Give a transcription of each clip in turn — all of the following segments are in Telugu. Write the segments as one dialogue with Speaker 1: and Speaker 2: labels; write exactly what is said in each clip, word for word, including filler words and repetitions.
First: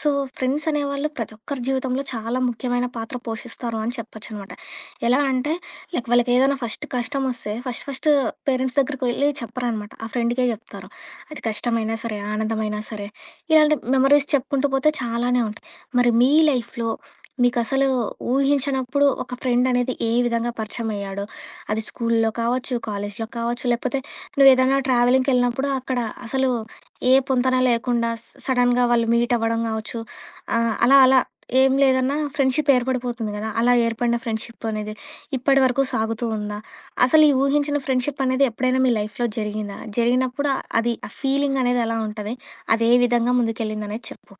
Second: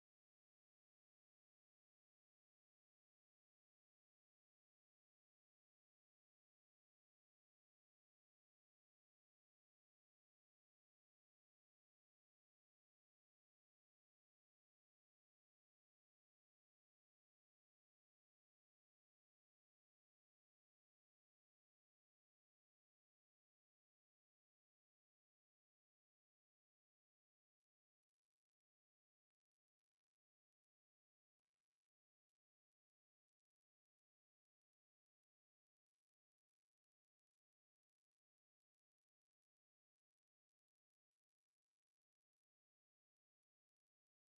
Speaker 1: సో, ఫ్రెండ్స్ అనేవాళ్ళు ప్రతి ఒక్కరి జీవితంలో చాలా ముఖ్యమైన పాత్ర పోషిస్తారు అని చెప్పొచ్చనమాట. ఎలా అంటే లైక్ వాళ్ళకేదైనా ఫస్ట్ కష్టమొస్తే ఫస్ట్ ఫస్ట్ పేరెంట్స్ దగ్గరికి వెళ్లి చెప్పరనమాట. ఆ ఫ్రెండ్‌కే చెప్తారు. అది కష్టమైనా సరే, ఆనందమైనా సరే, ఇలాంటి మెమరీస్ చెప్పుకుంటూ పోతే చాలానే ఉంటాయి. మరి మీ లైఫ్‌లో మీకసలు ఊహించనప్పుడు ఒక ఫ్రెండ్ అనేది ఏ విధంగా పరిచయమయ్యాడు? అది స్కూలులో కావచ్చు, కాలేజీలో కావచ్చు, లేకపోతే నువ్వేదైనా ట్రావెలింగ్‌కెళ్ళినప్పుడు అక్కడ అసలు ఏ పొంతన లేకుండా స్ సడెన్‌గా వాళ్ళు మీట్ అవ్వడం గావచ్చు. ఆహ్, అలా అలా ఏం లేదన్నా ఫ్రెండ్‌షిప్ ఏర్పడిపోతుంది గదా! అలా ఏర్పడిన ఫ్రెండ్‌షిప్ అనేది ఇప్పటి వరకు సాగుతూ ఉందా? అసలు ఈ ఊహించిన ఫ్రెండ్‌షిప్ అనేది ఎప్పుడైనా మీ లైఫ్‌లో జరిగిందా? జరిగినప్పుడు ఆ- అది ఆ ఫీలింగ్ అనేది ఎలా ఉంటది? అది ఏ విధంగా ముందుకెళ్ళిందనేది చెప్పు.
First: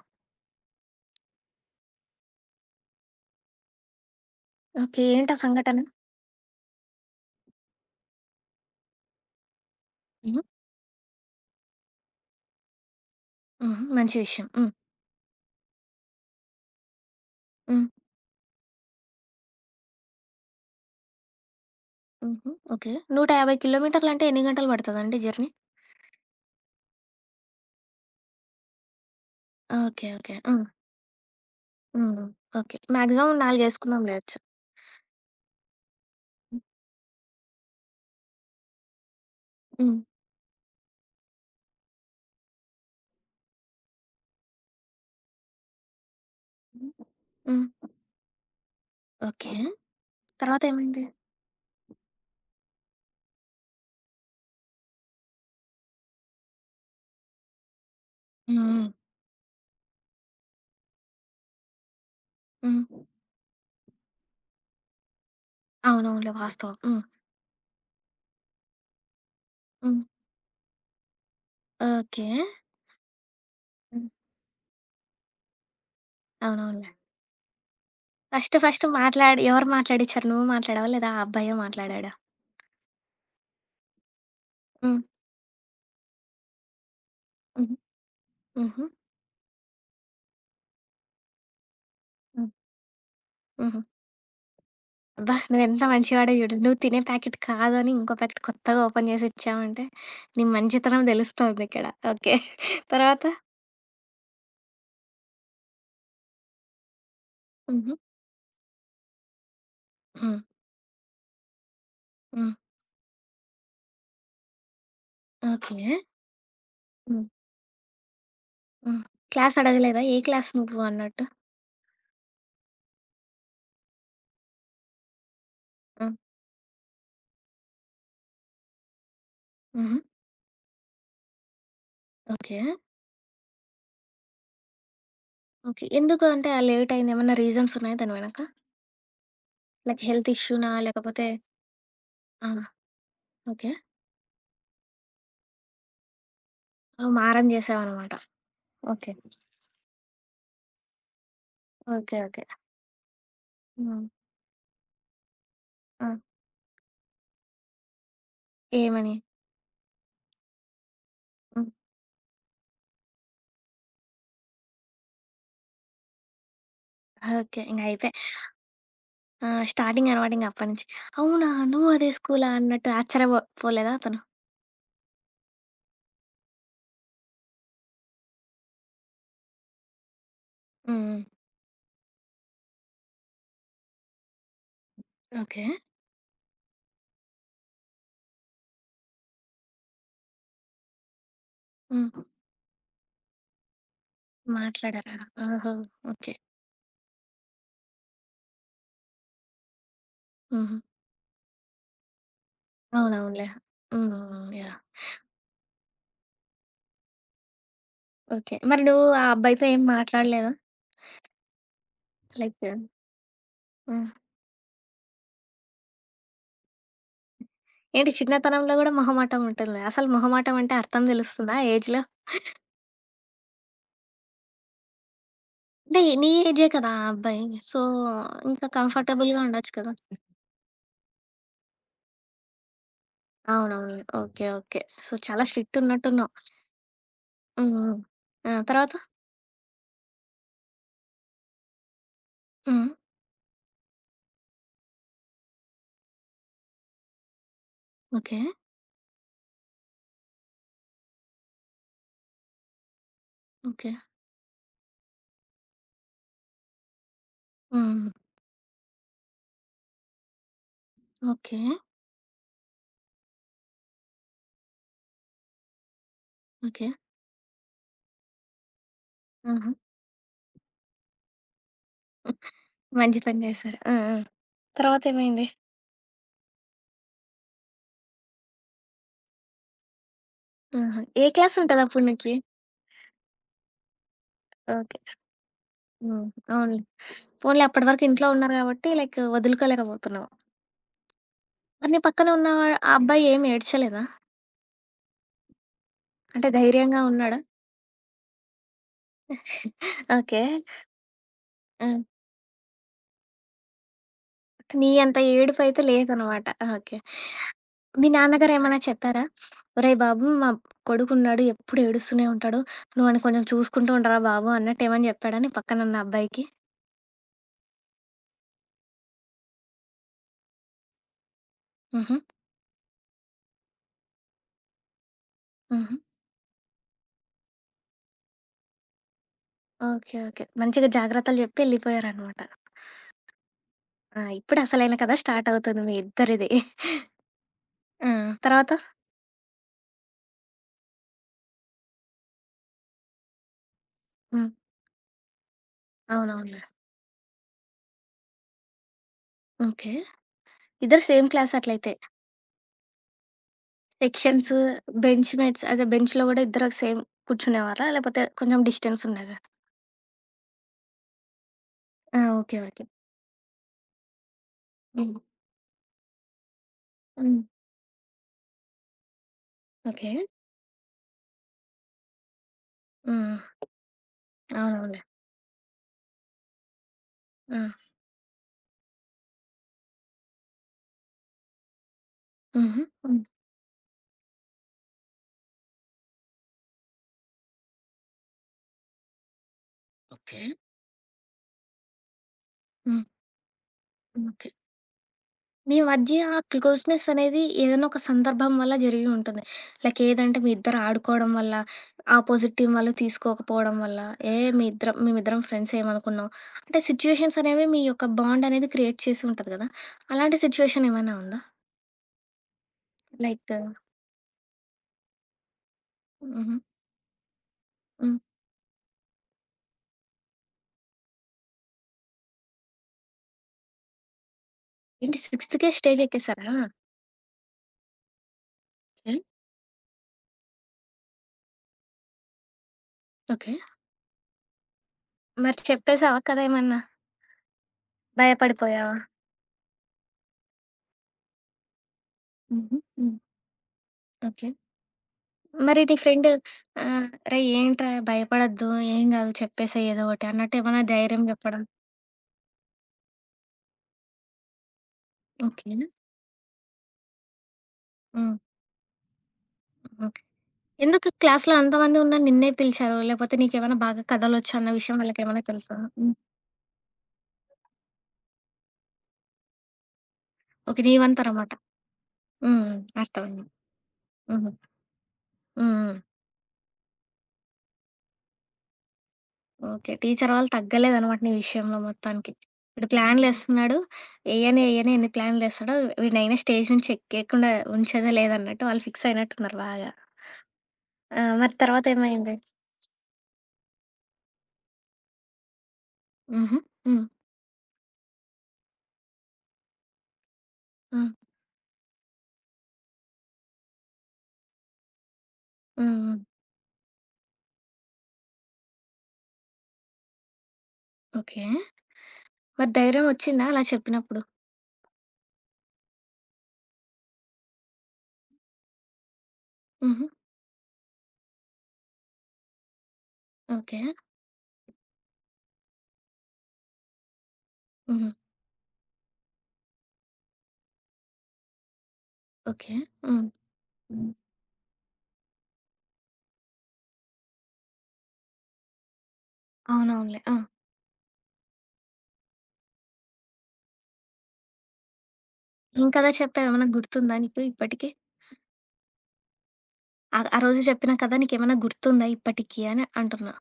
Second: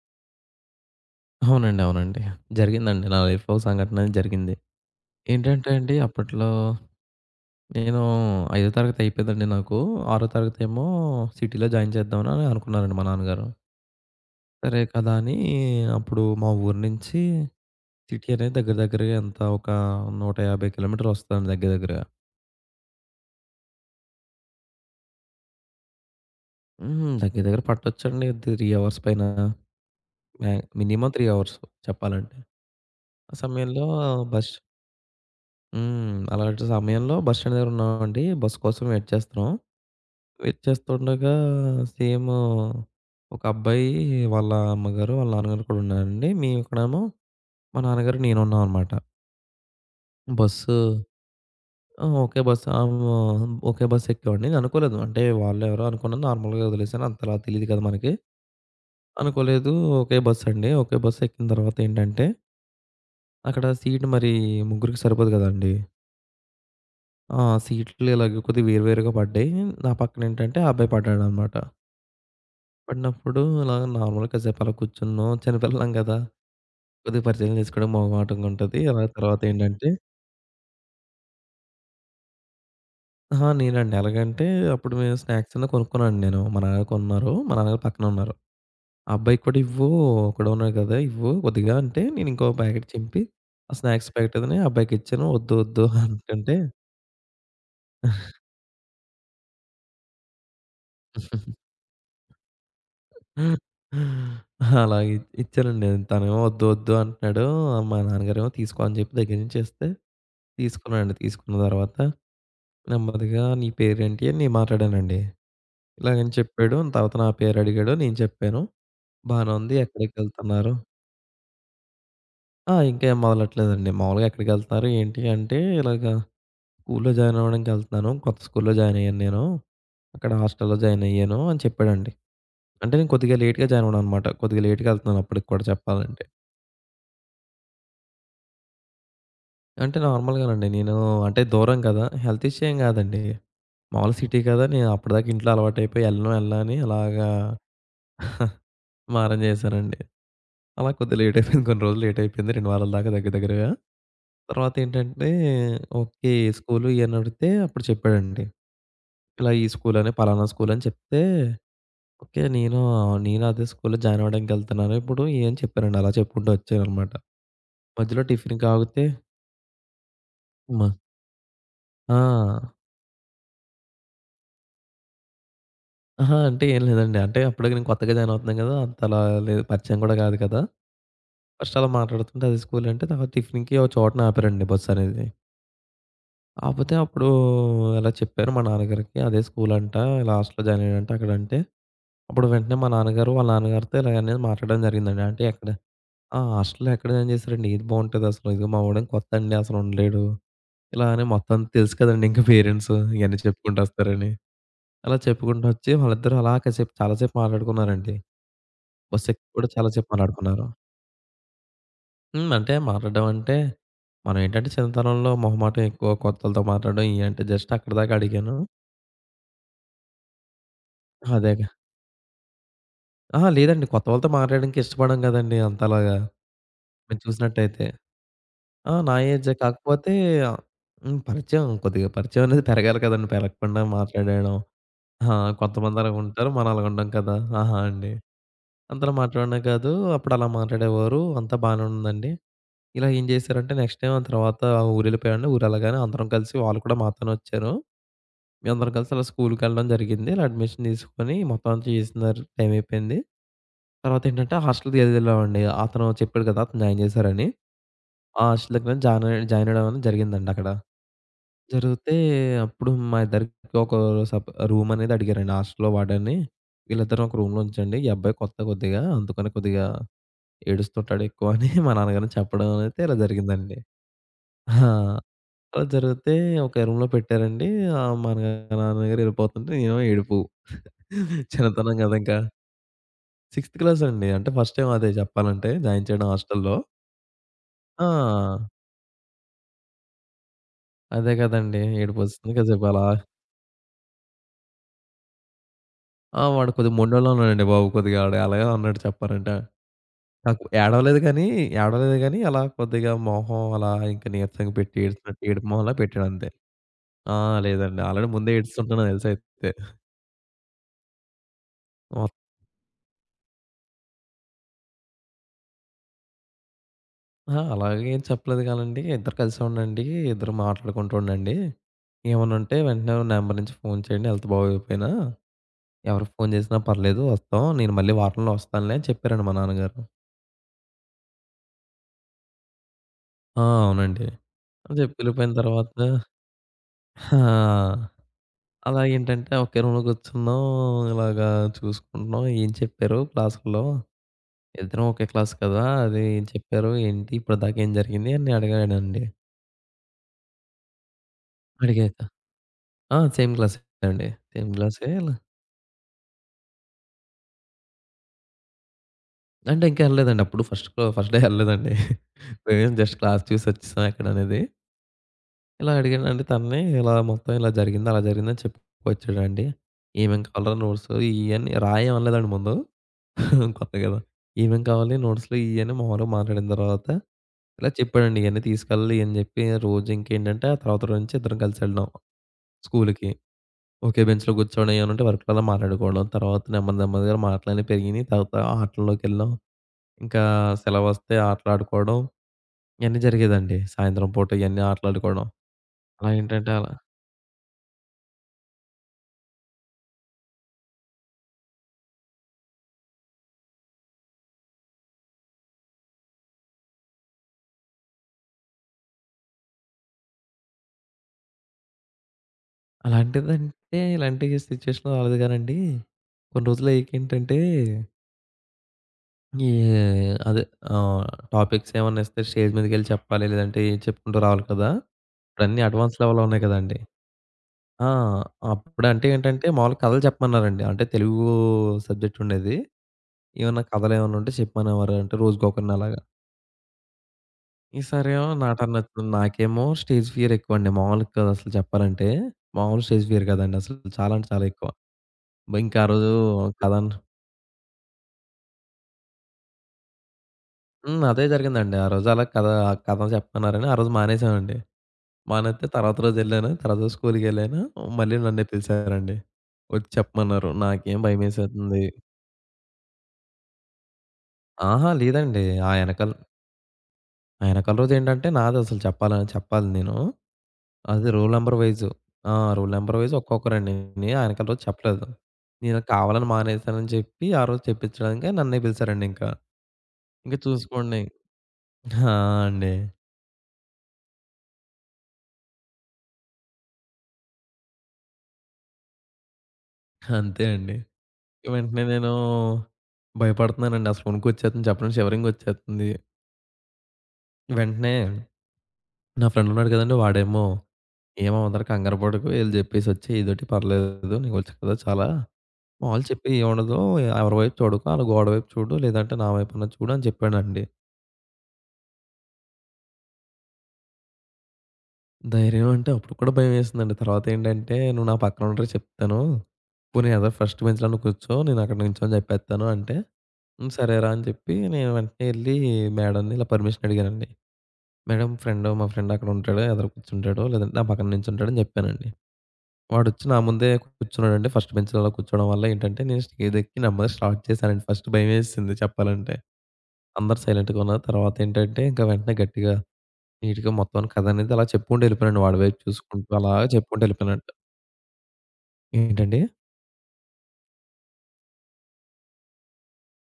Speaker 2: అవునండి. అవునండి. జరిగిందండి. నా లైఫ్‌లో ఒక సంఘటన అనేది జరిగింది.
Speaker 1: ఓకే. ఏంటా
Speaker 2: ఏంటంటే
Speaker 1: సంఘటన?
Speaker 2: అండి అప్పట్లో నేను ఐదో తరగతి అయిపోయిందండి నాకు. ఆరో
Speaker 1: హుహు.
Speaker 2: తరగతి ఏమో సిటీలో జాయిన్ చేద్దామని అనుకున్నారండి మా నాన్నగారు.
Speaker 1: హుహు. మంచి విషయం. హ్మ్.
Speaker 2: సరే కదా అని అప్పుడు మా ఊరు నుంచి
Speaker 1: హ్మ్.
Speaker 2: సిటీ అనేది దగ్గర దగ్గరగా ఎంత ఒక నూట యాభై కిలోమీటర్లు వస్తదండి దగ్గర దగ్గరగా.
Speaker 1: హుహు. ఓకే. నూట యాభై కిలోమీటర్లంటే ఎన్ని గంటలు పడతదండి జర్నీ?
Speaker 2: హ్మ్. దగ్గర దగ్గర పట్టొచ్చండి మూడు అవర్స్ పైన.
Speaker 1: ఓకే. ఓకే.
Speaker 2: మ్యా
Speaker 1: హ్మ్.
Speaker 2: మినిమమ్ మూడు అవర్స్
Speaker 1: హ్మ్.
Speaker 2: చెప్పాలంటే.
Speaker 1: ఓకే. మాక్సిమం
Speaker 2: ఆ
Speaker 1: నాలుగు
Speaker 2: సమయంలో
Speaker 1: ఏసుకుందాంలే ఒచ్చు.
Speaker 2: బస్ హ్మ్. అలాంటి సమయంలో బస్ స్టాండ్ దగ్గర ఉన్నామండి. బస్ కోసం వెయిట్ చేస్తున్నాం.
Speaker 1: హ్మ్.
Speaker 2: వెయిట్ చేస్తుండగా సేమ్ ఒక అబ్బాయి వాళ్ళ అమ్మగారు, వాళ్ళ నాన్నగారు కూడా ఉన్నారండి. మేము ఇక్కడేమో
Speaker 1: హ్మ్.
Speaker 2: మా నాన్నగారు, నేను ఉన్నాం అనమాట.
Speaker 1: ఓకే.
Speaker 2: బస్సు
Speaker 1: తర్వాతేమైంది?
Speaker 2: ఆ! ఒకే బస్సు ఆము ఒకే బస్సు ఎక్కామండి. అనుకోలేదు అంటే వాళ్ళెవరో అనుకున్నాను. నార్మల్‌గా వదిలేసాను. అంతలా తెలీదు కదా మనకి.
Speaker 1: హ్మ్. హ్మ్.
Speaker 2: అనుకోలేదు ఒకే బస్సు అండి. ఒకే బస్సు ఎక్కిన తర్వాత ఏంటంటే,
Speaker 1: హ్మ్.
Speaker 2: అక్కడ సీట్ మరి ముగ్గురికి సరిపోదు కదండీ!
Speaker 1: అవునవునులే వాస్తవం. హ్మ్.
Speaker 2: ఆ! సీట్లు ఇలాగ కొద్దిగా వేరు వేరుగా పడ్డాయి. నా
Speaker 1: హ్మ్.
Speaker 2: పక్కన ఏంటంటే ఆ అబ్బాయి పడ్డాడనమాట.
Speaker 1: ఓకే.
Speaker 2: పడినప్పుడు అలా
Speaker 1: హ్మ్.
Speaker 2: నార్మల్‌గా కాసేపు అలా కూర్చున్నాం. చిన్నపిల్లలం కదా!
Speaker 1: అవునవునులే.
Speaker 2: కొద్దిగా పరిచయం చేసుకోవడానికి మొహమాటంగా
Speaker 1: ఫస్ట్
Speaker 2: ఉంటది.
Speaker 1: ఫస్ట్
Speaker 2: అలా తర్వాత
Speaker 1: మాట్లాడి ఎవరు
Speaker 2: ఏంటంటే
Speaker 1: మాట్లాడిచ్చారు? నువ్వు మాట్లాడావా? లేదా ఆ అబ్బాయే మాట్లాడాడా?
Speaker 2: అహా! నేనండి. ఎలాగంటే అప్పుడు
Speaker 1: హ్మ్.
Speaker 2: మేము స్నాక్స్ అన్న కొనుక్కున్నానండి నేను. మా నాన్నగారు కొన్నారు. మా
Speaker 1: హుహు.
Speaker 2: నాన్నగారు పక్కనే ఉన్నారు.
Speaker 1: హుహు.
Speaker 2: "ఆ అబ్బాయికి కూడా ఇవ్వు ఒక్కడే ఉన్నాడు కదా! ఇవ్వు కొద్దిగా" అంటే నేను ఇంకో
Speaker 1: హ్మ్.
Speaker 2: ప్యాకెట్ చింపి ఆ
Speaker 1: హుహు.
Speaker 2: స్నాక్స్ ప్యాకెట్ అదిని ఆ అబ్బాయికి ఇచ్చాను.
Speaker 1: అబ్బా!
Speaker 2: "వద్దు
Speaker 1: నువ్వెంత
Speaker 2: వద్దు"
Speaker 1: మంచివాడివో చూడు. నువ్వు తినే ప్యాకెట్ కాదని ఇంకో ప్యాకెట్ కొత్తగా ఓపెన్ చేసి ఇచ్చావంటే నీ మంచితనం
Speaker 2: అంటుంటే
Speaker 1: తెలుస్తోందిక్కడ. ఓకే. తర్వాత?
Speaker 2: అలా ఇ ఇచ్చానండి. తనేమో "వద్దు వద్దు" అంటున్నాడు.
Speaker 1: హుహు.
Speaker 2: మా నాన్నగారేమో "తీసుకో" అని చెప్పి దగ్గర నుంచి ఇస్తే
Speaker 1: హ్మ్.
Speaker 2: తీసుకున్నానండి. తీసుకున్న తర్వాత
Speaker 1: హ్మ్.
Speaker 2: నెమ్మదిగా "నీ పేరేంటి" అని నేను మాట్లాడానండి.
Speaker 1: ఓకే.
Speaker 2: ఇలాగని చెప్పాడు. తర్వాత
Speaker 1: హ్మ్.
Speaker 2: నా పేరు అడిగాడు. నేను చెప్పాను.
Speaker 1: హ్మ్.
Speaker 2: బానే
Speaker 1: క్లాస్
Speaker 2: ఉంది.
Speaker 1: అడగలేదా? ఏ క్లాస్
Speaker 2: ఎక్కడికెళ్తున్నారు?
Speaker 1: నువ్వు అన్నట్టు?
Speaker 2: ఆ! ఇంకేం మొదలెట్టలేదండి. మామూలుగా ఎక్కడికెళ్తున్నారు ఏంటి అంటే, ఇలాగా
Speaker 1: హ్మ్.
Speaker 2: స్కూల్‌లో జాయిన్ అవ్వడానికెళ్తున్నాను. కొత్త స్కూల్‌లో జాయిన్ అయ్యాను నేను.
Speaker 1: హుహు.
Speaker 2: అక్కడ హాస్టల్‌లో జాయిన్ అయ్యాను అని చెప్పాడండి.
Speaker 1: ఓకే.
Speaker 2: అంటే నేను కొద్దిగా లేట్‌గా జాయిన్ అవ్వడం అనమాట. కొద్దిగా లేట్‌గా ఎళ్తున్నాను అప్పటికి కూడా
Speaker 1: ఓకే. ఎందుకు
Speaker 2: చెప్పాలంటే.
Speaker 1: అంటే ఆ లేట్ అయింది ఏమన్నా రీజన్స్ ఉన్నాయా దాని వెనక?
Speaker 2: అంటే
Speaker 1: లైక్ హెల్త్
Speaker 2: నార్మల్‌గానండి.
Speaker 1: ఇష్యూనా?
Speaker 2: నేను
Speaker 1: లేకపోతే
Speaker 2: అంటే దూరం కదా! హెల్త్
Speaker 1: ఆ!
Speaker 2: ఇష్యూ ఏం కాదండి.
Speaker 1: ఓకే.
Speaker 2: మామూలు సిటీ కదా! నేను అప్పటిదాకా ఇంట్లో అలవాటైపోయి ఎళ్ళను, ఎళ్ళను అని
Speaker 1: నువ్వు
Speaker 2: అలాగా
Speaker 1: మారం చేసావనమాట. ఓకే.
Speaker 2: మారం చేశానండి. అలా కొద్దిగా లేట్ అయిపోయింది. కొన్ని రోజులు
Speaker 1: ఓకే.
Speaker 2: Late
Speaker 1: okay.
Speaker 2: అయిపోయింది. రెండు వారాల దాకా దగ్గర దగ్గరగా.
Speaker 1: హ్మ్.
Speaker 2: తర్వాత ఏంటంటే
Speaker 1: ఆ!
Speaker 2: ఓకే. స్కూలు ఇయన్నీ అడిగితే అప్పుడు చెప్పాడండి.
Speaker 1: ఏమని?
Speaker 2: ఇలా ఈ స్కూలని, పలానా స్కూలని చెప్తే
Speaker 1: హ్మ్.
Speaker 2: ఓకే. నేను, నేను అదే స్కూల్‌లో జాయిన్ అవ్వడానికెళ్తున్నాను ఇప్పుడు అని చెప్పానండి. అలా చెప్పుకుంటూ వచ్చాననమాట.
Speaker 1: ఓకే. ఇంగయిపాయే.
Speaker 2: మధ్యలో టిఫిన్‌కి ఆగితే
Speaker 1: ఆ! స్టార్టింగ్ అనమాట ఇంక అప్పటి నుంచి.
Speaker 2: మ
Speaker 1: అవునా! నువ్వు అదే స్కూలా
Speaker 2: ఆ!
Speaker 1: అన్నట్టు ఆశ్చర్యపో పోలేదా అతను?
Speaker 2: అహా! అంటే ఏం లేదండి. అంటే అప్పుడే నేను కొత్తగా జాయిన్ అవుతున్నాను కదా! అంత అలా లేదు పరిచయం కూడా కాదు కదా!
Speaker 1: హ్మ్. హ్మ్.
Speaker 2: ఫస్ట్ అలా మాట్లాడుతుంటే అదే స్కూలంటే తర్వాత టిఫిన్‌కి ఒక చోటన ఆపారండి బస్సనేది.
Speaker 1: ఓకే.
Speaker 2: కాపోతే అప్పుడు ఇలా చెప్పారు మా నాన్నగారికి. అదే స్కూలంట ఇలా హాస్టల్‌లో జాయిన్ అయ్యాడంట అక్కడంటే.
Speaker 1: హ్మ్.
Speaker 2: అప్పుడు వెంటనే మా నాన్నగారు వాళ్ళ నాన్నగారితో ఇలాగ అనేది మాట్లాడడం
Speaker 1: మాట్లాడారా?
Speaker 2: జరిగిందండి. అంటే ఎక్కడ
Speaker 1: ఓహో! ఓకే.
Speaker 2: ఆ! హాస్టల్‌లో ఎక్కడ జాయిన్ చేశారండి? ఏది బావుంటదసలు? ఇదిగో మా వాడేమో కొత్తండి అసలు ఉండలేడు.
Speaker 1: హుహు.
Speaker 2: ఇలా అని మొత్తం అంతా తెలుసు కదండీ ఇంకా పేరెంట్స్ ఇయన్నీ
Speaker 1: అవునవునులే.
Speaker 2: చెప్పుకుంటొస్తారని.
Speaker 1: హ్మ్. యాహ్!
Speaker 2: అలా చెప్పుకుంటూ వచ్చి వాళ్ళిద్దరూ అలా కాసేపు చాలా సేపు మాట్లాడుకున్నారండి.
Speaker 1: ఓకే. మరి నువ్వు ఆ
Speaker 2: బస్సెక్కి
Speaker 1: అబ్బాయితో
Speaker 2: కూడా
Speaker 1: ఏం
Speaker 2: చాలా సేపు
Speaker 1: మాట్లాడలేదా?
Speaker 2: మాట్లాడుకున్నారు. హ్మ్.
Speaker 1: లైక్
Speaker 2: అంటే మాట్లాడడం అంటే
Speaker 1: హ్మ్.
Speaker 2: మనం ఏంటంటే చిన్నతనంలో మొహమాటం ఎక్కువ కొత్తోళ్ళతో మాట్లాడడం ఇయి అంటే జస్ట్
Speaker 1: ఏంటి
Speaker 2: అక్కడిదాకా అడిగాను.
Speaker 1: చిన్నతనంలో గూడా మొహమాటం ఉంటుంది. అసలు మొహమాటం అంటే అర్థం తెలుస్తుందా
Speaker 2: అదే
Speaker 1: ఆ ఏజ్‌లో?
Speaker 2: అహా! లేదండి. కొత్త వాళ్ళతో మాట్లాడడానికి ఇష్టపడం గదండీ
Speaker 1: అంటే
Speaker 2: అంతలాగా.
Speaker 1: నీ ఏజే కదా ఆ
Speaker 2: మీరు
Speaker 1: అబ్బాయి. సో,
Speaker 2: చూసినట్టయితే.
Speaker 1: ఇంకా
Speaker 2: ఆ! నా
Speaker 1: కంఫర్టబుల్‌గా
Speaker 2: ఏజే
Speaker 1: ఉండొచ్చు కదా!
Speaker 2: కాకపోతే హ్మ్. పరిచయం కొద్దిగా పరిచయం అనేది పెరగాలి కదండీ. పెరగకుండా
Speaker 1: అవునవును. ఓకే.
Speaker 2: మాట్లాడేయడం.
Speaker 1: ఓకే. సో,
Speaker 2: ఆ!
Speaker 1: చాలా స్ట్రిక్ట్
Speaker 2: కొంతమంది
Speaker 1: ఉన్నట్టున్నావు.
Speaker 2: అలాగుంటారు. మనం అలాగుండం కదా!
Speaker 1: హ్మ్.
Speaker 2: ఆహా!
Speaker 1: హ్మ్.
Speaker 2: అండి.
Speaker 1: ఆ! తర్వాత?
Speaker 2: అంతలా మాట్లాడడం కాదు. అప్పుడు అలా మాట్లాడేవారు. అంతా బానే ఉందండి.
Speaker 1: హ్మ్.
Speaker 2: ఇలా ఏం జేశారంటే నెక్స్ట్ టైమ్ ఆ తర్వాత ఊరెళ్ళిపోయామండి. ఊరెళ్ళగానే అందరం కలిసి వాళ్ళు కూడా మాతోనే వచ్చారు.
Speaker 1: ఓకే.
Speaker 2: మేమందరం కలిసి అలా స్కూల్‌కెళ్ళడం జరిగింది. ఇలా అడ్మిషన్ తీసుకొని మొత్తం అంతా చేసినారు. టైం అయిపోయింది.
Speaker 1: ఓకే.
Speaker 2: తర్వాతేంటంటే హాస్టల్‌కి ఎళ్ళామండి. అతను చెప్పాడు కదా! అతను జాయిన్ చేశారని.
Speaker 1: హ్మ్.
Speaker 2: ఆ హాస్టల్ దగ్గర జాయిన్ అయ్ జాయిన్ అవ్వడం అనేది జరిగిందండి అక్కడ.
Speaker 1: ఓకే.
Speaker 2: జరిగితే అప్పుడు మా ఇద్దరికి ఒక సప్ రూమ్ అనేది అడిగారండి హాస్టల్‌లో వార్డెన్ని.
Speaker 1: ఓకే.
Speaker 2: "వీళ్ళిద్దరిని ఒక రూమ్‌లో ఉంచండి. ఈ అబ్బాయి కొత్త కొద్దిగా అందుకని
Speaker 1: ఆహా!
Speaker 2: కొద్దిగా ఏడుస్తుంటాడు ఎక్కువ" అని మా నాన్నగారిని
Speaker 1: హ్మ్.
Speaker 2: చెప్పడం అయితే ఇలా
Speaker 1: మంచి పని చేశారు.
Speaker 2: జరిగిందండి.
Speaker 1: ఆ! ఆ!
Speaker 2: ఆ!
Speaker 1: తర్వాతేమైంది?
Speaker 2: అలా జరిగితే ఒక రూమ్‌లో పెట్టారండి. ఆహ్, మా నాన్న- నాన్నగారు వెళ్ళిపోతుంటే నేనేమో ఏడుపు.
Speaker 1: ఆహా! ఏ క్లాస్
Speaker 2: చిన్నతనం
Speaker 1: ఉంటదప్పుడు
Speaker 2: గదా!
Speaker 1: నీకి?
Speaker 2: ఇంకా. సిక్స్త్ క్లాస్ అండి. అంటే ఫస్ట్ టైమ్ అదే
Speaker 1: ఓకే.
Speaker 2: చెప్పాలంటే జాయిన్
Speaker 1: హ్మ్.
Speaker 2: చేయడం హాస్టల్‌లో.
Speaker 1: అవునులే. పోనీలే అప్పటి వరకు ఇంట్లో ఉన్నారు
Speaker 2: ఆ!
Speaker 1: గాబట్టి లైక్ వదులుకోలేకపోతున్నావు.
Speaker 2: అదే గదండీ!
Speaker 1: మరి నీ పక్కన ఉన్న
Speaker 2: ఏడుపొస్తుంది
Speaker 1: వా-
Speaker 2: కాసేపు
Speaker 1: ఆ
Speaker 2: అలా
Speaker 1: అబ్బాయి ఏమి ఏడ్చలేదా?
Speaker 2: ఆ!
Speaker 1: అంటే
Speaker 2: వాడు కొద్దిగా
Speaker 1: ధైర్యంగా
Speaker 2: మొండోలా
Speaker 1: ఉన్నాడా?
Speaker 2: ఉన్నాడండి బాబు. కొద్దిగా ఆడు అలాగే ఉన్నాడు చెప్పాలంటే.
Speaker 1: ఓకే.
Speaker 2: నాకు ఏడవలేదు గానీ,
Speaker 1: హ్మ్.
Speaker 2: ఏడవలేదు గానీ అలా కొద్దిగా మొహం అలా ఇంక నీరసంగా
Speaker 1: నీ
Speaker 2: పెట్టి
Speaker 1: అంత
Speaker 2: ఏడ్చినట్టు ఏడుపు
Speaker 1: ఏడుపైతే
Speaker 2: మొహంలా పెట్టాడు
Speaker 1: లేదనమాట.
Speaker 2: అంతే.
Speaker 1: ఓకే.
Speaker 2: ఆ! లేదండి.
Speaker 1: మీ
Speaker 2: ఆల్రెడీ ముందే
Speaker 1: నాన్నగారేమన్నా
Speaker 2: ఏడుస్తుంటాను
Speaker 1: చెప్పారా?
Speaker 2: తెలుసయితే.
Speaker 1: "ఒరేయ్ బాబు! మా కొడుకున్నాడు ఎప్పుడు ఏడుస్తూనే
Speaker 2: మొత్
Speaker 1: ఉంటాడు. నువ్వు వాడిని కొంచెం చూసుకుంటూ ఉండరా బాబు" అన్నట్టు ఏమన్నా చెప్పాడా నీ పక్కనున్న అబ్బాయికి?
Speaker 2: అహా! అలాగే ఏం చెప్పలేదు గానండి. ఇద్దరు కలిసే ఉండండి. ఇద్దరు మాట్లాడుకుంటూ ఉండండి.
Speaker 1: హుహు.
Speaker 2: ఏమన్నుంటే వెంటనే నెంబర్ నుంచి ఫోను చేయండి హెల్త్ బాగోకపోయినా
Speaker 1: హుహు.
Speaker 2: ఎవరు ఫోన్ చేసినా పర్లేదు వస్తాం. నేను మళ్ళీ వారంలో వస్తానులే అని చెప్పారండి మా నాన్నగారు.
Speaker 1: ఓకే. ఓకే. మంచిగా జాగ్రత్తలు చెప్పి ఎళ్ళిపోయారనమాట.
Speaker 2: ఆ!
Speaker 1: ఆ!
Speaker 2: అవునండి.
Speaker 1: ఇప్పుడు అసలైన
Speaker 2: అని
Speaker 1: కథ
Speaker 2: చెప్పి
Speaker 1: స్టార్ట్
Speaker 2: వెళ్ళిపోయిన
Speaker 1: అవుతుంది మీ
Speaker 2: తర్వాత
Speaker 1: ఇద్దరిది.
Speaker 2: ఆ!
Speaker 1: ఆ! తర్వాత?
Speaker 2: అలా ఏంటంటే ఒకే రూమ్‌లో కూర్చున్నాం. ఇలాగా చూసుకుంటున్నాం. ఏం చెప్పారు క్లాసుల్లో?
Speaker 1: హ్మ్.
Speaker 2: ఇద్దరం ఒకే క్లాస్ కదా! అది ఏం
Speaker 1: అవునవునులే.
Speaker 2: చెప్పారు? ఏంటి ఇప్పటిదాకా ఏం జరిగింది? అని అడిగాడండి.
Speaker 1: ఓకే. ఇద్దరు సేమ్ క్లాస్ అట్లయితే.
Speaker 2: అడిగాక ఆ! సేమ్ క్లాసే అండి.
Speaker 1: సెక్షన్స్,
Speaker 2: సేమ్ క్లాసే
Speaker 1: బెంచ్
Speaker 2: ఇలా
Speaker 1: మేట్స్ అదే బెంచ్‌లో గూడా ఇద్దరు సేమ్ కూర్చునేవారా? లేపోతే కొంచెం డిస్టెన్స్ ఉండేదా?
Speaker 2: అంటే ఇంకా ఎళ్ళలేదండి అప్పుడు ఫస్ట్ క్లా ఫస్ట్ డే ఎళ్ళలేదండి.
Speaker 1: ఆ! ఓకే. ఓకే.
Speaker 2: మేమేం జస్ట్ క్లాస్ చూసి వచ్చేసాం ఎక్కడనేది.
Speaker 1: హ్మ్.
Speaker 2: ఇలా అడిగానండి తనని. ఇలా
Speaker 1: హ్మ్.
Speaker 2: మొత్తం ఇలా జరిగింది, అలా జరిగిందని చెప్పుకొచ్చాడండి.
Speaker 1: ఓకే.
Speaker 2: ఏమేం కావాలిరా నోట్స్ ఇయన్నీ రాయి అనలేదండి ముందు.
Speaker 1: హ్మ్.
Speaker 2: కొత్త కదా! ఏమేం
Speaker 1: అవునవునులే.
Speaker 2: కావాలి నోట్స్‌లు ఇయని మామూలుగా మాట్లాడిన తర్వాత,
Speaker 1: ఆ!
Speaker 2: ఇలా చెప్పాడండి. ఇయన్నీ తీసుకెళ్ళాలి అని చెప్పి రోజు ఇంకేంటంటే ఆ తర్వాత రోజు నుంచి ఇద్దరం కలిసి వెళ్ళడం
Speaker 1: హుహు. హ్మ్.
Speaker 2: స్కూలుకి. ఒకే బెంచ్‌లో కూర్చోవడం ఏమన్నుంటే వర్క్‌లలో మాట్లాడుకోవడం. తర్వాత నెమ్మది నెమ్మదిగా మాటలన్నీ పెరిగినియి. తర్వాత ఆటల్లోకెళ్ళాం.
Speaker 1: ఓకే.
Speaker 2: ఇంకా సెలవొస్తే ఆటలాడుకోవడం.
Speaker 1: హ్మ్.
Speaker 2: ఇయన్నీ జరిగేదండి. సాయంత్రం పూట
Speaker 1: ఓకే.
Speaker 2: ఇయన్నీ ఆటలాడుకోవడం.
Speaker 1: మీ మధ్య
Speaker 2: అలా
Speaker 1: ఆ
Speaker 2: ఏంటంటే అలా
Speaker 1: క్లోజ్‌నెస్ అనేది ఏదైనా ఒక సందర్భం వల్ల జరిగి ఉంటుంది. లైక్ ఏదంటే మీ ఇద్దరు ఆడుకోవడం వల్ల, ఆపోజిట్ టీమ్ వాళ్ళు తీసుకోకపోవడం వల్ల, ఏ మీ ఇద్దరం మేమిద్దరం ఫ్రెండ్సే ఏమనుకున్నాం. అంటే సిట్యుయేషన్స్ అనేవి మీ యొక్క బాండ్ అనేది క్రియేట్ చేసి ఉంటది గదా! అలాంటి సిట్యుయేషన్ ఏమైనా ఉందా? లైక్
Speaker 2: అలాంటిదంటే ఇలాంటి సిచ్యుయేషన్ రాలేదు గానండి.
Speaker 1: హుహు.
Speaker 2: కొన్ని రోజులయ్యాకేంటంటే,
Speaker 1: హ్మ్.
Speaker 2: ఈ అదే ఆహ్, టాపిక్స్ ఏమన్నా ఇస్తే స్టేజ్ మీదకెళ్ళి చెప్పాలి, లేదంటే చెప్పుకుంటూ రావాలి కదా!
Speaker 1: ఏంటి ఆరుకే
Speaker 2: ఇప్పుడన్నీ అడ్వాన్స్ లెవెల్‌లో
Speaker 1: స్టేజెక్కేసారా?
Speaker 2: ఉన్నాయి కదండీ! ఆ! అప్పుడు
Speaker 1: ఓకే.
Speaker 2: అంటే ఏంటంటే, మామూలుగా కథలు చెప్పమన్నారండి. అంటే తెలుగు సబ్జెక్ట్ ఉండేది.
Speaker 1: ఓకే.
Speaker 2: ఏమన్నా కథలేమన్నా ఉంటే చెప్పమనేవారు. అంటే
Speaker 1: మరి
Speaker 2: రోజుకొకరిని
Speaker 1: చెప్పేసావా
Speaker 2: అలాగా.
Speaker 1: కదా ఏమన్నా?
Speaker 2: ఈసారేమో నా
Speaker 1: భయపడిపోయావా?
Speaker 2: టర్న్ వచ్చింది. నాకేమో స్టేజ్ ఫియర్ ఎక్కువండి. మామూలుగా కాదు అసలు చెప్పాలంటే.
Speaker 1: హుహు.
Speaker 2: మామూలు
Speaker 1: హ్మ్.
Speaker 2: స్టేజ్ ఫియర్ కాదండి అసలు. చాలా
Speaker 1: ఓకే.
Speaker 2: అంటే చాలా ఎక్కువ.
Speaker 1: మరి నీ
Speaker 2: ఇంక ఆ
Speaker 1: ఫ్రెండ్
Speaker 2: రోజు
Speaker 1: ఆహ్,
Speaker 2: కథన్
Speaker 1: "అరేయ్! ఏంట్రా భయపడొద్దు, ఏం గాదు చెప్పేసేయ్ ఏదో ఒకటి" అన్నట్టు ఏమన్నా
Speaker 2: హ్మ్.
Speaker 1: ధైర్యం
Speaker 2: అదే
Speaker 1: చెప్పడం
Speaker 2: జరిగిందండి. ఆ రోజు అలా కథ కథ చెప్పమన్నారని ఆ రోజు మానేసామండి.
Speaker 1: ఓకేనా?
Speaker 2: మానేత్తే తర్వాత రోజు ఎళ్ళాను. తర్వాత రోజు స్కూల్‌కెళ్ళాను.
Speaker 1: హ్మ్.
Speaker 2: మళ్ళీ నన్నే పిలిచారండి. వచ్చి
Speaker 1: హ్మ్.
Speaker 2: చెప్పమన్నారు.
Speaker 1: ఎందుకు
Speaker 2: నాకేం
Speaker 1: క్లాస్‌లో అంతమంది
Speaker 2: భయమేసేతుంది.
Speaker 1: ఉన్నా నిన్నే పిలిచారు? లేకపోతే నీకేమైనా బాగా కథలొచ్చు అన్న విషయం
Speaker 2: అహా!
Speaker 1: వాళ్ళకేమైనా
Speaker 2: లేదండి.
Speaker 1: తెలుసా?
Speaker 2: ఆ
Speaker 1: హ్మ్.
Speaker 2: ఎనకాల ఆ ఎనకాల రోజు ఏంటంటే నాదసలు చెప్పాల చెప్పాలి నేను.
Speaker 1: ఓకే. నీ
Speaker 2: అది
Speaker 1: వంతనమాట.
Speaker 2: Rule number wise. ఆ!
Speaker 1: హ్మ్.
Speaker 2: రూల్ నంబర్ వైస్
Speaker 1: అర్థమైంది.
Speaker 2: ఒక్కొక్కరండి. ఆ
Speaker 1: హుహు.
Speaker 2: ఎనకాల రోజు చెప్పలేదు.
Speaker 1: హ్మ్. హ్మ్.
Speaker 2: నేను కావాలని మానేసానని చెప్పి ఆ రోజు చెప్పించడానికి నన్నే పిలిచారండి ఇంకా.
Speaker 1: ఓకే. టీచరు వాళ్ళు
Speaker 2: ఇంక
Speaker 1: తగ్గలేదనమాట
Speaker 2: చూసుకోండి
Speaker 1: నీ విషయంలో మొత్తానికి.
Speaker 2: ఆ!
Speaker 1: ఇప్పుడు హ్మ్.
Speaker 2: అండి.
Speaker 1: ప్లాన్‌లేస్తున్నాడు. ఎయ్యనే ఎయ్యని ఎన్ని ప్లాన్‌లేస్తాడో వీడినైనా స్టేజ్ నుంచి ఎక్కేయకుండా ఉంచేదే లేదన్నట్టు వాళ్ళు ఫిక్స్ అయినట్టున్నారు బాగా.
Speaker 2: అంతే అండి.
Speaker 1: ఆ! మరి
Speaker 2: వెంటనే నేను
Speaker 1: తర్వాతేమైంది?
Speaker 2: భయపడుతున్నానండి. అసలు వణుకొచ్చేస్తుంది. చెప్పలేను షివరింగొచ్చేస్తుంది.
Speaker 1: హుహు. హ్మ్.
Speaker 2: వెంటనే నా ఫ్రెండ్ ఉన్నాడు కదండీ! వాడేమో
Speaker 1: హ్మ్.
Speaker 2: "ఏమవ్వదురా కంగారు పడకు ఎళ్లి జెప్పేసొచ్చేయి. ఇదోటి పర్లేదు నీకొచ్చు కదా చాలా.
Speaker 1: హ్మ్. హ్మ్.
Speaker 2: వాళ్ళు చెప్పేయి ఏముండదు. ఎవరి వైపు చూడకు. ఆళ్ళ గోడ వైపు చూడు. లేదంటే నా వైపన్నా చూడు" అని చెప్పాడండి.
Speaker 1: ఓకే. మరి ధైర్యం వచ్చిందా అలా చెప్పినప్పుడు?
Speaker 2: ధైర్యం అంటే అప్పుడు కూడా భయమేసిందండి. తర్వాతేంటంటే "నువ్వు నా పక్కన ఉండురా చెప్తాను.
Speaker 1: హుహు.
Speaker 2: పోనీ ఏదో ఫస్ట్ బెంచ్‌లో నువ్వు కూర్చో. నేనక్కడ నించొని జెప్పేత్తాను" అంటే,
Speaker 1: ఓకే.
Speaker 2: "హ్మ్. సరేరా" అని చెప్పి నేను వెంటనే ఎళ్లి మేడంని ఇలా పర్మిషన్ అడిగానండి.
Speaker 1: హుహు.
Speaker 2: మేడం ఫ్రెండ్ మా ఫ్రెండ్ అక్కడ ఉంటాడు. ఎదర కూర్చుంటాడు. లేదంటే నా పక్కన నించుంటాడని జెప్పానండి.
Speaker 1: ఓకే. హ్మ్.
Speaker 2: వాడొచ్చి నా ముందే
Speaker 1: హ్మ్.
Speaker 2: కూర్చున్నాడండి. ఫస్ట్ బెంచ్‌లో అలా కూర్చోవడం వల్ల ఏంటంటే, నేను స్టేజ్ ఎక్కి నెమ్మదిగా స్టార్ట్ చేశానండి. ఫస్ట్ భయమేసింది చెప్పాలంటే.
Speaker 1: అవునవునులే. ఆ!
Speaker 2: అందరూ సైలెంట్‌గా ఉన్నారు. తర్వాత ఏంటంటే, ఇంక వెంటనే గట్టిగా, నీట్‌గా మొత్తం కథ అనేది అలా చెప్పుకుంటూ యెళ్ళిపోయానండి. వాడి
Speaker 1: ఏం
Speaker 2: వైపు
Speaker 1: కథ చెప్పావు
Speaker 2: చూసుకుంటూ
Speaker 1: ఏమన్నా
Speaker 2: అలా
Speaker 1: గుర్తుందా
Speaker 2: చెప్పుకుంటూ
Speaker 1: నీకు
Speaker 2: యెళ్ళిపోయానంట.
Speaker 1: ఇప్పటికి?
Speaker 2: ఏంటండి?
Speaker 1: ఆ ఆ రోజు చెప్పిన కథ నీకేమన్నా గుర్తుందా ఇప్పటికి అని అంటున్నా?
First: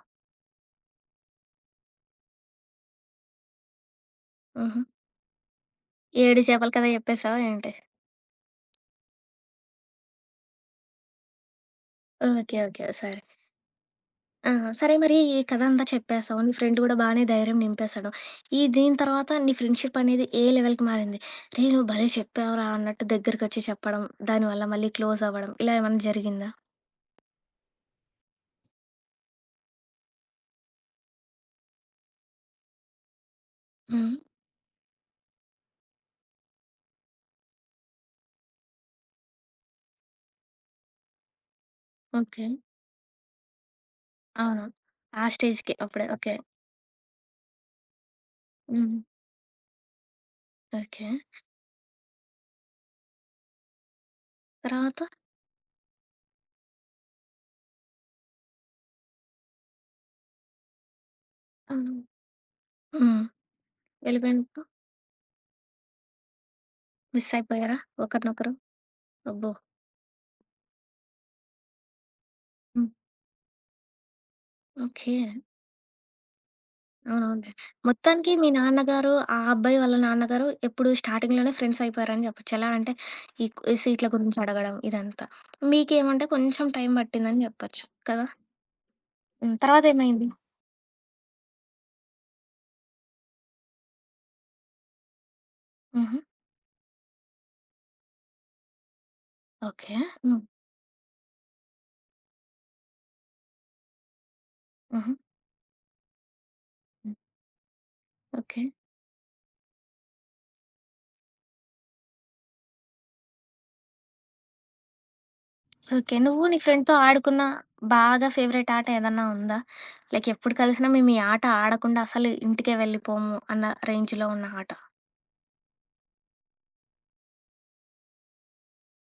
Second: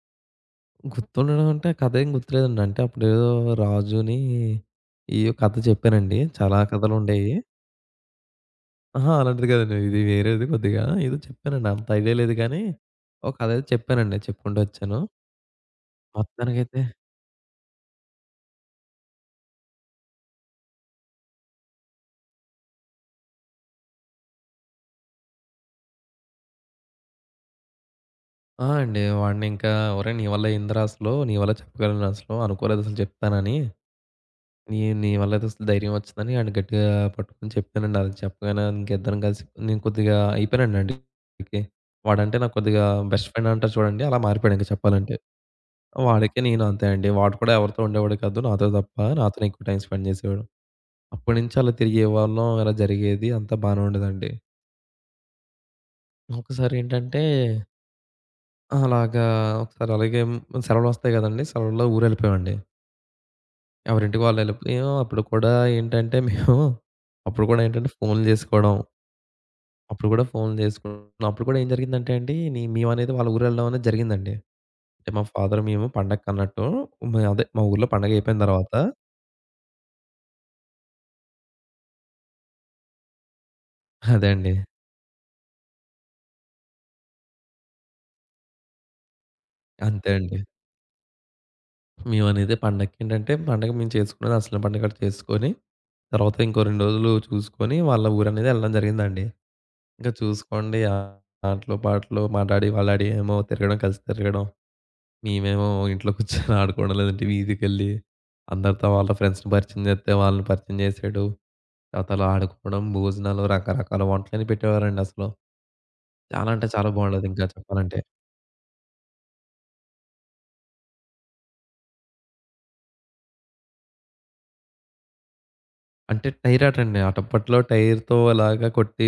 Speaker 2: గుర్తుండడం అంటే కథ ఏం గుర్తులేదండి. అంటే అప్పుడేదో రాజుని
Speaker 1: హుహు.
Speaker 2: ఏయో కథ చెప్పానండి.
Speaker 1: ఏడు
Speaker 2: చాలా
Speaker 1: చేపల కథ
Speaker 2: కథలుండేయి.
Speaker 1: చెప్పేసావా ఏంటి?
Speaker 2: అహా! అలాంటిది కాదండి. ఇది వేరేది కొద్దిగా. ఏదో చెప్పానండి. అంత ఐడియా లేదు
Speaker 1: ఓకే.
Speaker 2: కానీ,
Speaker 1: ఓకే. సరే.
Speaker 2: ఒక కథయితే చెప్పానండి.
Speaker 1: ఆ!
Speaker 2: చెప్పుకుంటూ
Speaker 1: సరే
Speaker 2: వచ్చాను.
Speaker 1: మరి ఈ కథ అంతా చెప్పేసావు. నీ ఫ్రెండ్
Speaker 2: మొత్తానికైతే
Speaker 1: గూడా బానే ధైర్యం నింపేసాడు. ఈ దీని తర్వాత నీ ఫ్రెండ్‌షిప్ అనేది ఏ లెవెల్‌కి మారింది? "రేయ్! నువ్వు భలే చెప్పావురా" అన్నట్టు దగ్గరికొచ్చి చెప్పడం, దానివల్ల మళ్ళీ క్లోజ్ అవ్వడం ఇలా ఏమన్నా జరిగిందా?
Speaker 2: ఆ! అండి. వాడిని ఇంకా "ఒరేయ్! నీ వల్ల అయిందిరా అసలు. నీ వల్ల చెప్పగలను అసలు. అనుకోలేదు అసలు చెప్తానని.
Speaker 1: హ్మ్.
Speaker 2: నీ నీ వల్ల అయితే అసలు ధైర్యం వచ్చిందని" వాడిని గట్టిగా పట్టుకొని చెప్పానండి. అది చెప్పగానే ఇంక ఇద్దరం కలిసి నేను కొద్దిగా అయిపోయానండి ఆడికి. వాడంటే
Speaker 1: ఓకే.
Speaker 2: నాకు కొద్దిగా బెస్ట్ ఫ్రెండ్ అంటారు చూడండి అలా మారిపోయాడు
Speaker 1: అవును.
Speaker 2: ఇంక చెప్పాలంటే.
Speaker 1: ఆ స్టేజ్‌కే అప్పుడే. ఓకే.
Speaker 2: వాడికి నేను అంతే అండి. వాడు కూడా ఎవరితో ఉండేవాడు కాదు. నాతో
Speaker 1: హ్మ్.
Speaker 2: తప్ప. నాతోనే ఎక్కువ టైమ్ స్పెండ్ చేసేవాడు.
Speaker 1: ఓకే.
Speaker 2: అప్పటినుంచి అలా తిరిగేవాళ్ళం. అలా జరిగేది. అంతా బానే ఉండేదండి.
Speaker 1: తర్వాత?
Speaker 2: ఒకసారి ఏంటంటే ఆ! అలాగా ఒకసారి అలాగే సెలవులొస్తాయి గదండీ! సెలవుల్లో
Speaker 1: హ్మ్.
Speaker 2: ఊరెళ్ళిపోయామండి.
Speaker 1: హ్మ్.
Speaker 2: ఎవరింటికి వాళ్ళు
Speaker 1: వెళ్ళిపోయినప్పుడు
Speaker 2: ఎళ్ళిపోయాం. అప్పుడు కూడా ఏంటంటే మేము
Speaker 1: మిస్
Speaker 2: అప్పుడు కూడా
Speaker 1: అయిపోయారా
Speaker 2: ఏంటంటే ఫోన్లు
Speaker 1: ఒకరినొకరు?
Speaker 2: జేసుకోవడం.
Speaker 1: అబ్బో!
Speaker 2: అప్పుడు కూడా ఫోన్లు జేసుకున్నాం. అప్పుడు కూడా ఏం జరిగిందంటే అండి నీ
Speaker 1: హ్మ్.
Speaker 2: మేమనేది వాళ్ళ ఊరెళ్ళడం అనేది జరిగిందండి. అంటే
Speaker 1: ఓకే.
Speaker 2: మా ఫాదర్ మేము పండగకన్నట్టు మే అదే
Speaker 1: అవునవునులే.
Speaker 2: మా ఊర్లో పండగ
Speaker 1: మొత్తానికి
Speaker 2: అయిపోయిన
Speaker 1: మీ
Speaker 2: తర్వాత
Speaker 1: నాన్నగారు, ఆ అబ్బాయి వాళ్ళ నాన్నగారు ఎప్పుడు స్టార్టింగ్‌లోనే ఫ్రెండ్స్ అయిపోయారని చెప్పొచ్చు. ఎలా అంటే, ఈ క్ సీట్ల
Speaker 2: అదే
Speaker 1: గురించి
Speaker 2: అండి.
Speaker 1: అడగడం ఇదంతా. మీకేమంటే కొంచెం టైం పట్టిందని చెప్పొచ్చు కదా! హ్మ్.
Speaker 2: అంతే
Speaker 1: తర్వాతేమైంది?
Speaker 2: అండి. మేమనేది పండగకేంటంటే పండగ మేము చేసుకునేది అసలు పండగ చేసుకొని
Speaker 1: హుహు.
Speaker 2: తర్వాత ఇంకో రెండు రోజులు చూసుకొని వాళ్ళ ఊరనేది వెళ్ళడం జరిగిందండి.
Speaker 1: ఓకే.
Speaker 2: ఇంక
Speaker 1: హ్మ్.
Speaker 2: చూసుకోండి ఆ ఆటలు, పాటలు, మా డాడీ, వాళ్ళ డాడీ ఏమో తిరగడం, కలిసి తిరగడం.
Speaker 1: హుహు.
Speaker 2: మేమేమో ఇంట్లో కూర్చొని ఆడుకోవడం,
Speaker 1: హ్మ్.
Speaker 2: లేదంటే వీధికెళ్ళి
Speaker 1: ఓకే.
Speaker 2: అందరితో వాళ్ళ ఫ్రెండ్స్‌ని పరిచయం చేస్తే వాళ్ళని పరిచయం చేసేయడం. తర్వాత అలా ఆడుకోవడం, భోజనాలు, రకరకాల వంటలని పెట్టేవారండి అసలు.
Speaker 1: ఓకే. నువ్వు
Speaker 2: చాలా
Speaker 1: నీ
Speaker 2: అంటే చాలా
Speaker 1: ఫ్రెండ్‌తో
Speaker 2: బాగుండేది
Speaker 1: ఆడుకున్న
Speaker 2: ఇంకా చెప్పాలంటే.
Speaker 1: బాగా ఫేవరెట్ ఆట ఏదన్నా ఉందా? లైక్ ఎప్పుడు కలిసినా మేము ఈ ఆట ఆడకుండా అసలు ఇంటికే వెళ్ళిపోము అన్న రేంజ్‌లో ఉన్న ఆట?
Speaker 2: అంటే టైర్ ఆట అండి. అప్పట్లో టైర్‌తో అలాగా కొట్టి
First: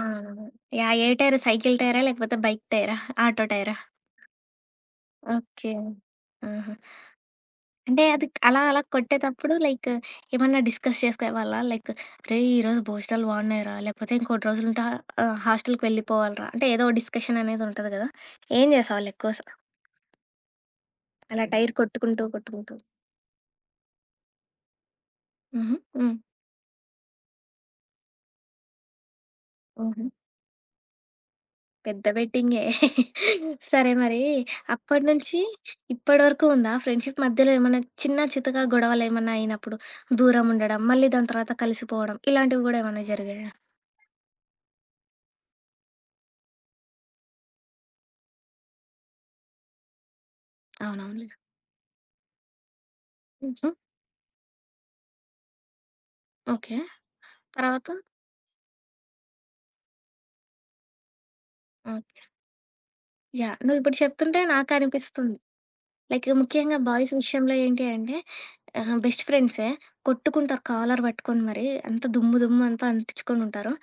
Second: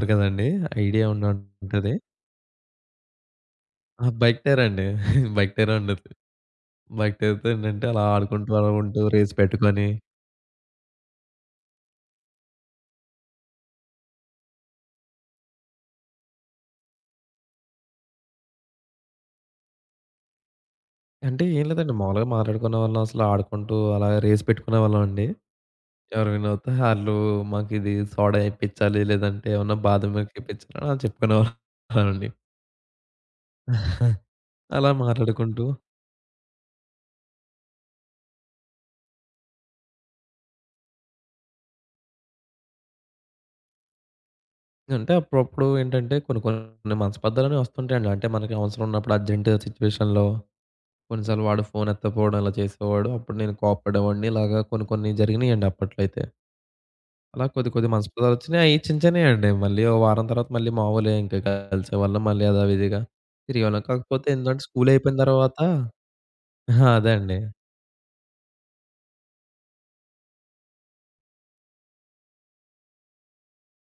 Speaker 1: ఆ!
Speaker 2: కదండీ!
Speaker 1: యాహ్!
Speaker 2: ఐడియా
Speaker 1: ఏ టైర్? సైకిల్
Speaker 2: ఉండుంటది.
Speaker 1: టైరా? లేకపోతే బైక్ టైరా? ఆటో టైరా?
Speaker 2: ఆ! బైక్ టైర్ అండి. Bike
Speaker 1: okay.
Speaker 2: టైరే ఉండేది.
Speaker 1: ఆహా!
Speaker 2: మాకైతే ఏంటంటే
Speaker 1: అంటే
Speaker 2: అలా
Speaker 1: అది
Speaker 2: ఆడుకుంటూ,
Speaker 1: అలా
Speaker 2: అలా
Speaker 1: అలా
Speaker 2: ఉంటూ రేస్
Speaker 1: కొట్టేతప్పుడు
Speaker 2: పెట్టుకొని
Speaker 1: లైక్ ఏమన్నా డిస్కస్ చేసేవాళ్ళా? లైక్ "రేయ్! ఈరోజు భోజనాలు బాగున్నాయిరా. లేకపోతే ఇంకోటి రోజులుంటే ఆహ్, హాస్టల్‌కి వెళ్ళిపోవాలిరా" అంటే ఏదో డిస్కషన్ అనేది ఉంటది కదా! ఏం చేసేవాళ్ళు ఎక్కువ స అలా
Speaker 2: అంటే ఏం
Speaker 1: టైర్
Speaker 2: లేదండి.
Speaker 1: కొట్టుకుంటూ,
Speaker 2: మామూలుగా
Speaker 1: కొట్టుకుంటూ?
Speaker 2: మాట్లాడుకునేవాళ్ళం. అసలు ఆడుకుంటూ అలా రేస్ పెట్టుకునేవాళ్ళం అండి.
Speaker 1: హుహు. హ్మ్.
Speaker 2: ఎవరు విన్ అవుతే ఆళ్ళు మాకిది సోడా ఇప్పించాలి, లేదంటే ఏమన్నా
Speaker 1: హుహు.
Speaker 2: బాదం మిల్క్ ఇప్పించాలి అలా
Speaker 1: పెద్ద
Speaker 2: చెప్పుకునేవాళ్ళమండి.
Speaker 1: బెట్టింగే. సరే మరి
Speaker 2: అలా
Speaker 1: అప్పటి నుంచి
Speaker 2: మాట్లాడుకుంటూ
Speaker 1: ఇప్పటి వరకు ఉందా ఫ్రెండ్‌షిప్? మధ్యలో ఏమన్నా చిన్న చితకా గొడవలేమన్నా అయినప్పుడు దూరం ఉండడం, మళ్ళీ దాని తర్వాత కలిసిపోవడం ఇలాంటివి గూడా ఏమన్నా జరిగాయా?
Speaker 2: అంటే అప్పుడప్పుడు ఏంటంటే కొన్ని కొన్ని మనస్పర్ధలనేవి వస్తుంటాయండి. అంటే మనకి అవసరం ఉన్నప్పుడు అర్జెంట్ సిట్యుయేషన్‌లో
Speaker 1: అవునవునులే.
Speaker 2: కొన్నిసార్లు వాడు ఫోన్ ఎత్తకపోవడం ఇలా చేసేవాడు. అప్పుడు నేను
Speaker 1: హ్మ్.
Speaker 2: కోప్పడేవాడిని. ఇలాగా కొన్ని కొన్ని జరిగినాయండి అప్పట్లో అయితే.
Speaker 1: ఓకే.
Speaker 2: అలా కొద్ది
Speaker 1: తర్వాత?
Speaker 2: కొద్ది మనస్పర్ధలొచ్చినియి. అయి చిన్న చిన్నయండి. మళ్ళీ ఓ వారం తర్వాత మళ్ళీ మామూలే ఇంక
Speaker 1: హ్మ్.
Speaker 2: కలిసేవాళ్ళం. మళ్ళీ యధావిధిగా
Speaker 1: యాహ్!
Speaker 2: తిరిగేవాళ్ళం.
Speaker 1: నువ్విప్పుడు
Speaker 2: కాకపోతే
Speaker 1: చెప్తుంటే
Speaker 2: ఏందంటే స్కూలయిపోయిన
Speaker 1: నాకనిపిస్తుంది.
Speaker 2: తర్వాత
Speaker 1: లైక్ ముఖ్యంగా
Speaker 2: అహా! అదే
Speaker 1: బాయ్స్
Speaker 2: అండి.
Speaker 1: విషయంలో ఏంటి అంటే ఆహ్, బెస్ట్ ఫ్రెండ్సే. కొట్టుకుంటారు కాలర్ పట్టుకొని మరి. అంత దుమ్ము దుమ్ము అంతా అంటించుకొనుంటారు.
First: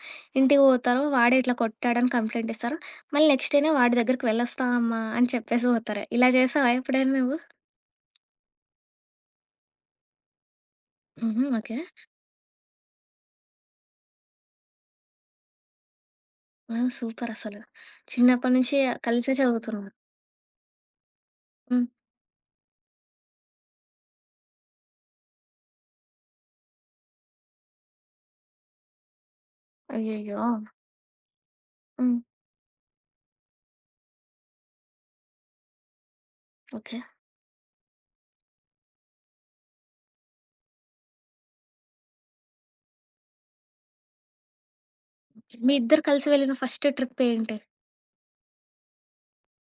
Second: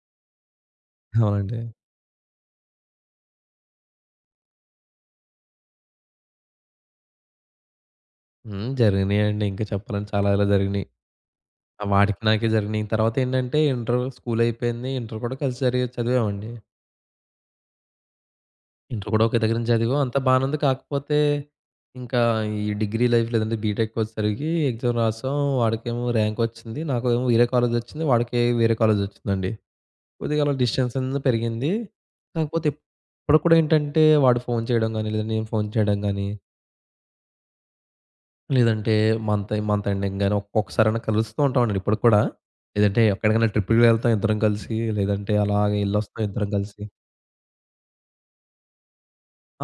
Speaker 1: ఇంటికి పోతారు. వాడే ఇట్లా
Speaker 2: అవునండి.
Speaker 1: కొట్టాడని కంప్లెయింట్ ఇస్తారు. మళ్ళీ నెక్స్ట్ డేనే వాడి దగ్గరికి వెళ్ళొస్తా అమ్మా అని చెప్పేసి పోతారు. ఇలా చేసావా ఎప్పుడైనా నువ్వు?
Speaker 2: హ్మ్. జరిగినియండి. ఇంకా చెప్పాలంటే చాలా ఇలా జరిగినియి.
Speaker 1: హుహు. ఓకే.
Speaker 2: ఆ వాడికి నాకే జరిగినియి. తర్వాతేంటంటే ఇంటర్ స్కూలయిపోయింది. ఇంటర్ కూడా కలిసి జరిగే చదివామండి.
Speaker 1: ఆ! సూపర్ అసలు. చిన్నప్పటి నుంచి
Speaker 2: ఇంటర్ కూడా
Speaker 1: కలిసే
Speaker 2: ఒకే దగ్గర నుంచి
Speaker 1: చదువుతున్నారు.
Speaker 2: చదివాం. అంతా బానే ఉంది. కాకపోతే
Speaker 1: హ్మ్.
Speaker 2: ఇంకా ఈ డిగ్రీ లైఫ్ లేదంటే బీటెక్‌కొచ్చేసరికి ఎగ్జామ్ రాసాం. వాడికేమో ర్యాంకొచ్చింది. నాకేమో వేరే కాలేజొచ్చింది. వాడికి వేరే కాలేజొచ్చిందండి. కొద్దిగా
Speaker 1: అయ్యయ్యో!
Speaker 2: అలా డిస్టెన్స్ అనేది పెరిగింది.
Speaker 1: హ్మ్.
Speaker 2: కాకపోతే ఇప్పటికి కూడా ఏంటంటే వాడు ఫోను చేయడం గాని, లేదంటే నేను ఫోను చేయడం గాని,
Speaker 1: ఓకే.
Speaker 2: లేదంటే మంత్ మంత్ ఎండింగ్ గాని ఒక్కొక్కసారైనా కలుస్తూ ఉంటామండి ఇప్పటికి కూడా. లేదంటే ఎక్కడికైనా ట్రిప్‌కి వెళ్తాం ఇద్దరం కలిసి, లేదంటే
Speaker 1: మీ
Speaker 2: అలాగే
Speaker 1: ఇద్దరు
Speaker 2: ఎళ్ళొస్తాం
Speaker 1: కలిసి
Speaker 2: ఇద్దరం
Speaker 1: వెళ్ళిన
Speaker 2: కలిసి.
Speaker 1: ఫస్ట్ ట్రిప్ ఏంటి?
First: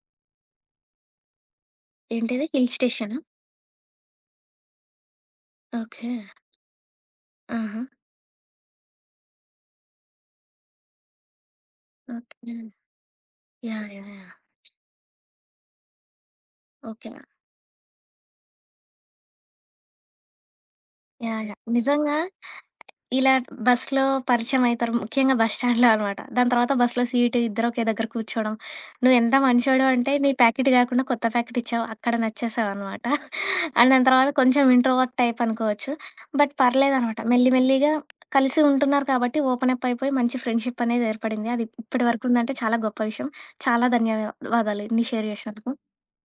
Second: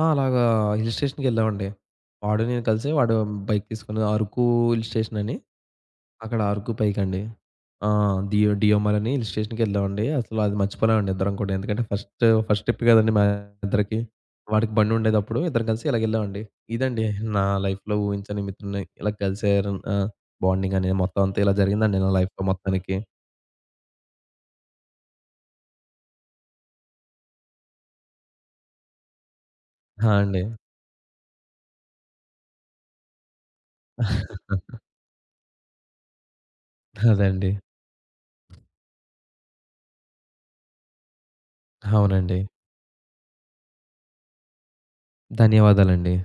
Speaker 2: ఆ! అలాగా హిల్ స్టేషన్‌కెళ్ళామండి. వాడు
Speaker 1: ఏంటిది?
Speaker 2: నేను
Speaker 1: హిల్
Speaker 2: కలిసి వాడు
Speaker 1: స్టేషనా?
Speaker 2: బైక్ తీసుకొని అరకు హిల్ స్టేషన్ అని
Speaker 1: ఓకే.
Speaker 2: అక్కడ అరకు పైకండి.
Speaker 1: ఆహా!
Speaker 2: ఆ! డియో డియోమలని హిల్ స్టేషన్‌కెళ్ళామండి. అసలు అది మర్చిపోలేమండి ఇద్దరం కూడా. ఎందుకంటే ఫస్ట్,
Speaker 1: ఓకే.
Speaker 2: ఫస్ట్ ట్రిప్ కదండీ మా
Speaker 1: యాహ్!
Speaker 2: ఇద్దరికి.
Speaker 1: యాహ్! యాహ్!
Speaker 2: వాడికి బండుండేదప్పుడు ఇద్దరం కలిసి ఇలాగెళ్ళామండి. ఇదండి
Speaker 1: ఓకే.
Speaker 2: నా లైఫ్‌లో ఊహించని మిత్రుడిని ఇలా కలిసారు ఆహ్, బాండింగ్ అనేది మొత్తం అంతా
Speaker 1: యాహ్!
Speaker 2: ఇలా
Speaker 1: యాహ్!
Speaker 2: జరిగిందండి నా
Speaker 1: నిజంగా
Speaker 2: లైఫ్‌లో మొత్తానికి.
Speaker 1: ఇలా బస్‌లో పరిచయం అయితారు. ముఖ్యంగా బస్ స్టాండ్‌లో అనమాట. దాని తర్వాత బస్‌లో సీటు ఇద్దరు ఒకే దగ్గర కూర్చోవడం. నువ్వెంత మంచోడివి అంటే
Speaker 2: ఆ!
Speaker 1: నీ
Speaker 2: అండి.
Speaker 1: ప్యాకెట్ కాకుండా కొత్త ప్యాకెట్ ఇచ్చావు. అక్కడ నచ్చేసావనమాట. అండ్ దాని తర్వాత కొంచెం ఇంట్రోవర్ట్ టైప్ అనుకోవచ్చు. బట్ పర్లేదనమాట.
Speaker 2: అదే
Speaker 1: మెల్లి
Speaker 2: అండి.
Speaker 1: మెల్లిగా కలిసి ఉంటున్నారు కాబట్టి ఓపెన్ అప్ అయిపోయి మంచి ఫ్రెండ్‌షిప్ అనేది ఏర్పడింది. అది ఇప్పటి వరకు
Speaker 2: అవునండి.
Speaker 1: ఉందంటే చాలా గొప్ప విషయం. చాలా ధన్యవాదాలు ఇన్ని షేర్ చేసినందుకు.
Speaker 2: ధన్యవాదాలండి.